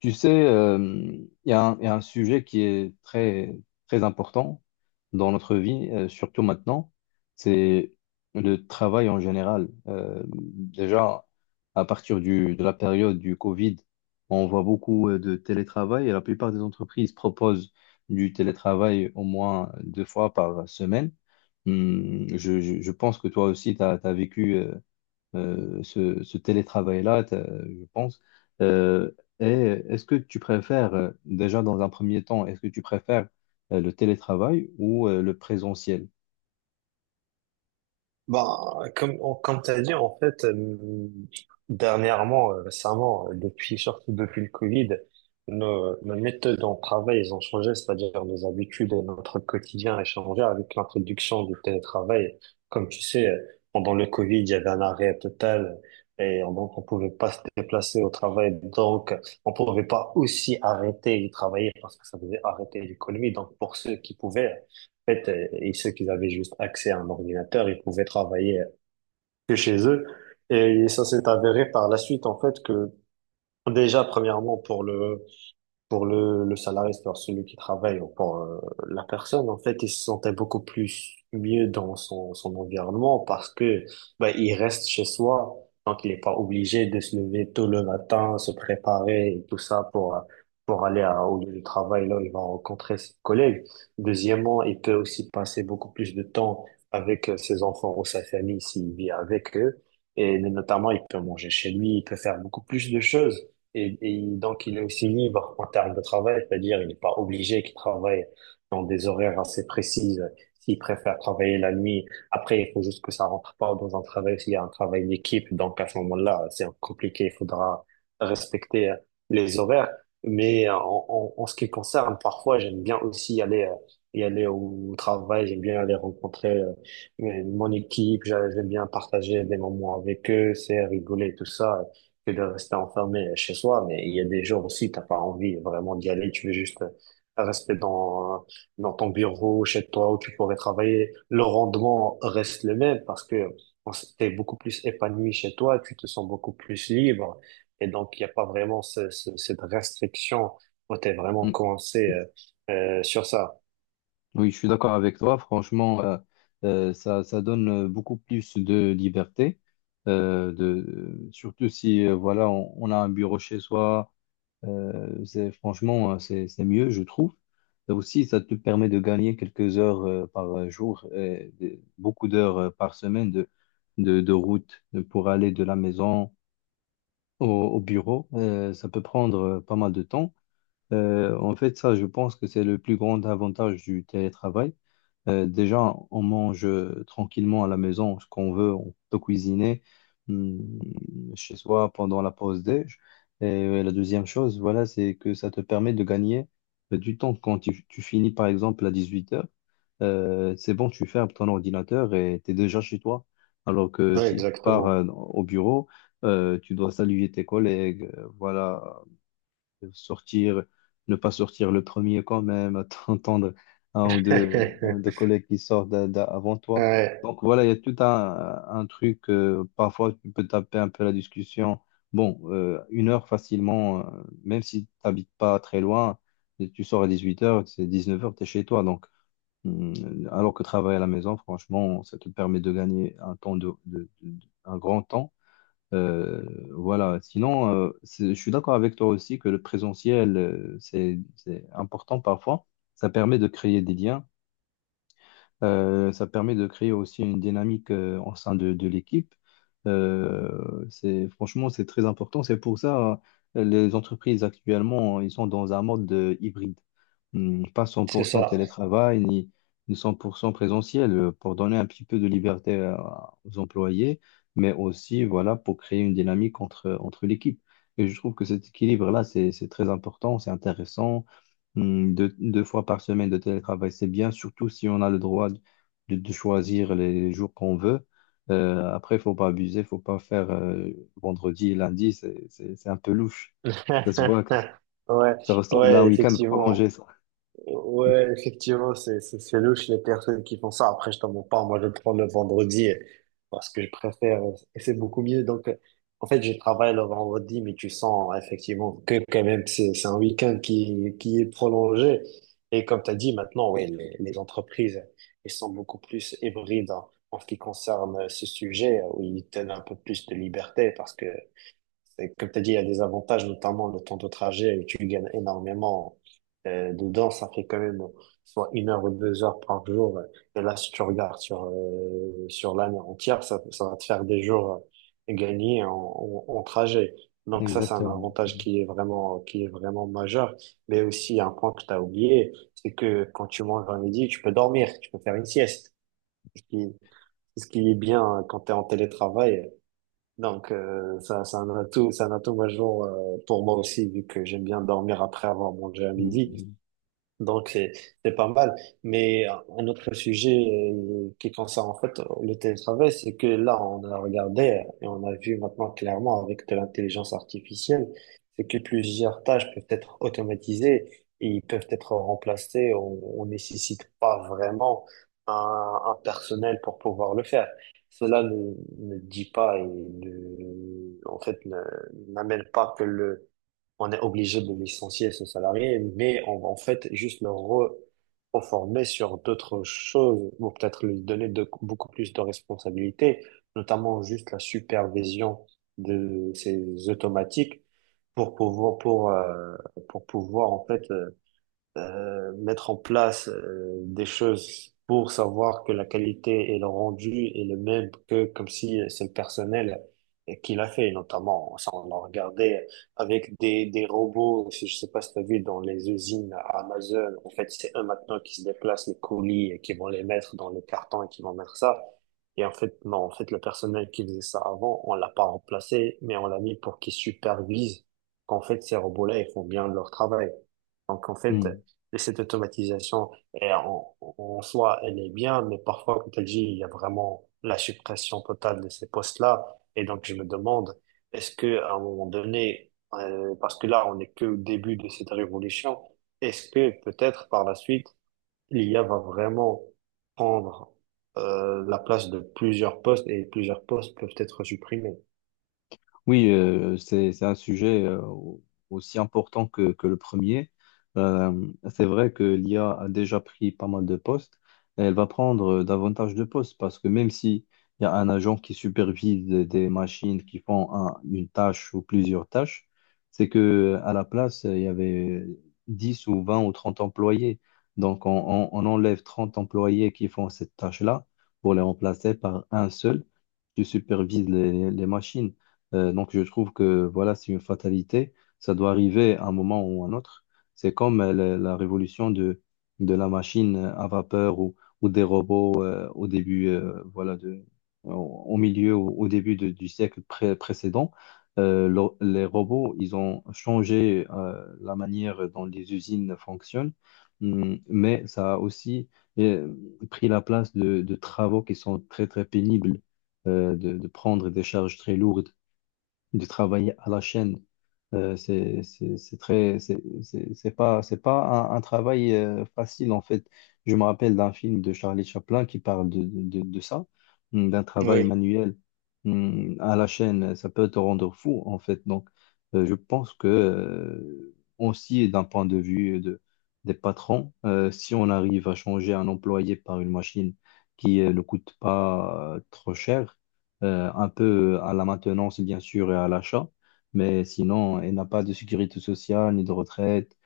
Tu sais, il y a un sujet qui est très, très important dans notre vie, surtout maintenant, c'est le travail en général. Déjà, à partir de la période du Covid, on voit beaucoup de télétravail, et la plupart des entreprises proposent du télétravail au moins deux fois par semaine. Je pense que toi aussi, tu as vécu, ce télétravail-là, je pense. Euh, et est-ce que tu préfères, déjà dans un premier temps, est-ce que tu préfères le télétravail ou le présentiel? On- Comme tu as dit, dernièrement, récemment, depuis, surtout depuis le Covid, nos méthodes en travail, ils ont changé, c'est-à-dire nos habitudes et notre quotidien a changé avec l'introduction du télétravail. Comme tu sais, pendant le Covid, il y avait un arrêt total et on- donc on pouvait pas se déplacer au travail. Donc, on pouvait pas aussi arrêter de travailler parce que ça faisait arrêter l'économie. Donc, pour ceux qui pouvaient, fait, et ceux qui avaient juste accès à un ordinateur, ils pouvaient travailler que chez eux. Et ça s'est avéré par la suite, en fait, que déjà, premièrement, pour le salarié, c'est-à-dire celui qui travaille, ou pour la personne, en fait, il se sentait beaucoup plus mieux dans son, son environnement parce que ben il reste chez soi, donc il n'est pas obligé de se lever tôt le matin, se préparer et tout ça pour aller à, au lieu de travail, là, il va rencontrer ses collègues. Deuxièmement, il peut aussi passer beaucoup plus de temps avec ses enfants ou sa famille s'il vit avec eux. Et notamment, il peut manger chez lui, il peut faire beaucoup plus de choses. Et donc, il est aussi libre en termes de travail, c'est-à-dire il n'est pas obligé qu'il travaille dans des horaires assez précises. S'il préfère travailler la nuit, après, il faut juste que ça rentre pas dans un travail, s'il y a un travail d'équipe. Donc, à ce moment-là, c'est compliqué, il faudra respecter les horaires. Mais en ce qui concerne, parfois, j'aime bien aussi aller, y aller au travail, j'aime bien aller rencontrer mon équipe, j'aime bien partager des moments avec eux, c'est rigoler, tout ça que de rester enfermé chez soi, mais il y a des jours aussi, t'as pas envie vraiment d'y aller, tu veux juste rester dans, dans ton bureau, chez toi, où tu pourrais travailler. Le rendement reste le même parce que on s- t'es beaucoup plus épanoui chez toi, tu te sens beaucoup plus libre, et donc il n'y a pas vraiment ce- ce- cette restriction où t'es vraiment coincé sur ça. Oui, je suis d'accord avec toi. Franchement, ça donne, beaucoup plus de liberté, surtout si, voilà, on a un bureau chez soi. Franchement, c'est mieux, je trouve. Et aussi, ça te permet de gagner quelques heures, par jour, et beaucoup d'heures, par semaine de route, pour aller de la maison au bureau. Ça peut prendre, pas mal de temps. En fait, ça, je pense que c'est le plus grand avantage du télétravail. Déjà, on mange, tranquillement à la maison ce qu'on veut. On peut cuisiner hum, chez soi pendant la pause déj. Et, la deuxième chose, voilà, c'est que ça te permet de gagner, du temps. Quand tu finis, par exemple, à 18h, c'est bon, tu fermes ton ordinateur et tu es déjà chez toi. Alors que Ouais, si tu pars, exactement. Au bureau, tu dois saluer tes collègues, voilà, sortir, ne pas sortir le premier quand même, attendre un ou deux collègues qui sortent avant toi. Ouais, Donc voilà, il y a tout un truc, parfois tu peux taper un peu la discussion. Bon, une heure facilement, même si tu n'habites pas très loin, et tu sors à 18 heures, c'est 19 heures tu es chez toi. Donc, hum, alors que travailler à la maison, franchement, ça te permet de gagner un temps, un grand temps. Euh, voilà. Sinon, je suis d'accord avec toi aussi que le présentiel, c'est important parfois. Ça permet de créer des liens. Ça permet de créer aussi une dynamique, au sein de l'équipe. Franchement, c'est très important. C'est pour ça, les entreprises actuellement, ils sont dans un mode, hybride. Pas c'est 100% ça. télétravail, ni 100% présentiel, pour donner un petit peu de liberté aux employés, mais aussi voilà, pour créer une dynamique entre l'équipe. Et je trouve que cet équilibre-là, c'est très important, c'est intéressant. Deux fois par semaine de télétravail, c'est bien, surtout si on a le droit de choisir les jours qu'on veut. Après, il faut pas abuser. Faut pas faire, vendredi et lundi, c'est un peu louche. Ça se voit, Ouais, ça ressemble à un ouais, week-end prolongé, effectivement. ça. Ouais, effectivement, c'est louche les personnes qui font ça. Après, je t'en mens pas. Moi, je prends le vendredi parce que je préfère et c'est beaucoup mieux. Donc, en fait, je travaille le vendredi, mais tu sens effectivement que quand même c'est un week-end qui est prolongé. Et comme tu as dit, maintenant, oui, les entreprises, elles sont beaucoup plus hybrides en ce qui concerne ce sujet où ils donnent un peu plus de liberté parce que c'est- Comme tu as dit, il y a des avantages, notamment le temps de trajet, où tu gagnes énormément. Dedans, ça fait quand même soit une heure ou deux heures par jour. Et là, si tu regardes sur, sur l'année entière, ça va te faire des jours gagnés en trajet. Donc ça, c'est un Exactement. avantage qui est vraiment majeur. Mais aussi, un point que tu as oublié, c'est que quand tu manges à midi, tu peux dormir, tu peux faire une sieste. Ce qui, ce qui est bien quand tu es en télétravail. Donc, ça, c'est un atout majeur pour moi aussi, vu que j'aime bien dormir après avoir mangé à midi. Hmm. Donc, c'est pas mal. Mais un autre sujet qui concerne en fait le télétravail, c'est que là, on a regardé et on a vu maintenant clairement avec de l'intelligence artificielle, c'est que plusieurs tâches peuvent être automatisées et ils peuvent être remplacées. On nécessite pas vraiment un, un personnel pour pouvoir le faire. Cela ne, ne dit pas et ne, en fait, ne- n'amène pas que le on est obligé de licencier ce salarié, mais on va en fait juste le reformer sur d'autres choses, ou peut-être lui donner de, beaucoup plus de responsabilités, notamment juste la supervision de ces automatiques pour pouvoir, pour, euh, pour pouvoir en fait mettre en place des choses pour savoir que la qualité et le rendu est le même que comme si c'est le personnel qui l'a fait, notamment, ça on l'a regardé avec des robots, si je sais pas si tu as vu dans les usines à Amazon, en fait c'est eux maintenant qui se déplacent les colis et qui vont les mettre dans les cartons et qui vont mettre ça. Et en fait, non, en fait, le personnel qui faisait ça avant, on l'a pas remplacé, mais on l'a mis pour qu'il supervise qu'en fait, ces robots-là, ils font bien leur travail. Donc, en fait, Hmm. cette automatisation, en soi, elle est bien, mais parfois, comme tu le dis, il y a vraiment la suppression totale de ces postes-là. Et donc, je me demande, est-ce que, à un moment donné, parce que là, on n'est que au début de cette révolution, est-ce que peut-être par la suite, l'IA va vraiment prendre, la place de plusieurs postes et plusieurs postes peuvent être supprimés? Oui, c'est un sujet, aussi important que le premier. C'est vrai que l'IA a déjà pris pas mal de postes, et elle va prendre, davantage de postes, parce que même si il y a un agent qui supervise des machines qui font une tâche ou plusieurs tâches. C'est que, à la place, il y avait 10 ou 20 ou 30 employés. Donc on enlève 30 employés qui font cette tâche-là, pour les remplacer par un seul qui supervise les machines. Donc, je trouve que voilà, c'est une fatalité. Ça doit arriver à un moment ou à un autre. C'est comme, la révolution de la machine à vapeur, ou des robots, au début, voilà, au milieu, au début du siècle précédent. Les robots, ils ont changé, la manière dont les usines fonctionnent. Mais ça a aussi, euh, pris la place de travaux qui sont très, très pénibles, de prendre des charges très lourdes, de travailler à la chaîne. C'est pas un travail, facile en fait. Je me rappelle d'un film de Charlie Chaplin qui parle de ça, d'un travail Oui, manuel, à la chaîne. Ça peut te rendre fou en fait. Donc, je pense que, aussi d'un point de vue des patrons, si on arrive à changer un employé par une machine qui, ne coûte pas, trop cher, un peu à la maintenance, bien sûr, et à l'achat. Mais sinon, elle n'a pas de sécurité sociale, ni de retraite,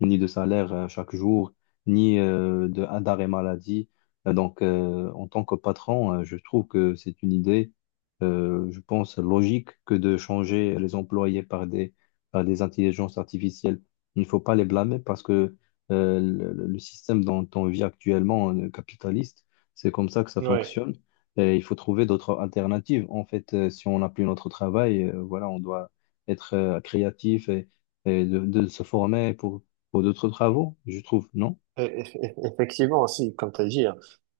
ni de salaire, chaque jour, ni, de d'arrêt maladie. Donc, en tant que patron, je trouve que c'est une idée, je pense, logique, que de changer les employés par par des intelligences artificielles. Il ne faut pas les blâmer, parce que, le système dont on vit actuellement, capitaliste, c'est comme ça que ça oui. fonctionne. Et il faut trouver d'autres alternatives. En fait, si on n'a plus notre travail, voilà, on doit être, créatif, et de se former, pour d'autres travaux, je trouve, non? Effectivement, aussi, comme tu as dit, en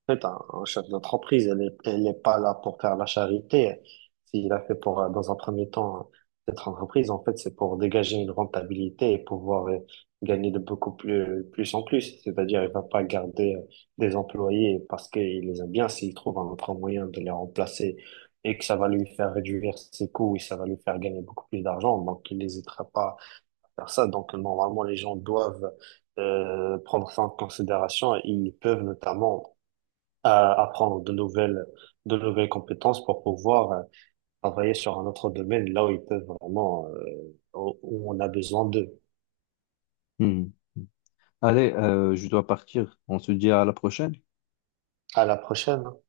fait, un chef d'entreprise, elle est pas là pour faire la charité. S'il a fait pour, dans un premier temps, cette entreprise, en fait, c'est pour dégager une rentabilité et pouvoir gagner de beaucoup plus, plus en plus. C'est-à-dire, il va pas garder des employés parce qu'il les aime bien s'il trouve un autre moyen de les remplacer et que ça va lui faire réduire ses coûts et ça va lui faire gagner beaucoup plus d'argent. Donc, il n'hésitera pas faire ça. Donc, normalement, les gens doivent prendre ça en considération et ils peuvent notamment apprendre de de nouvelles compétences pour pouvoir travailler sur un autre domaine là où ils peuvent vraiment, où on a besoin d'eux. Hmm. Allez, je dois partir. On se dit à la prochaine. À la prochaine. Hein.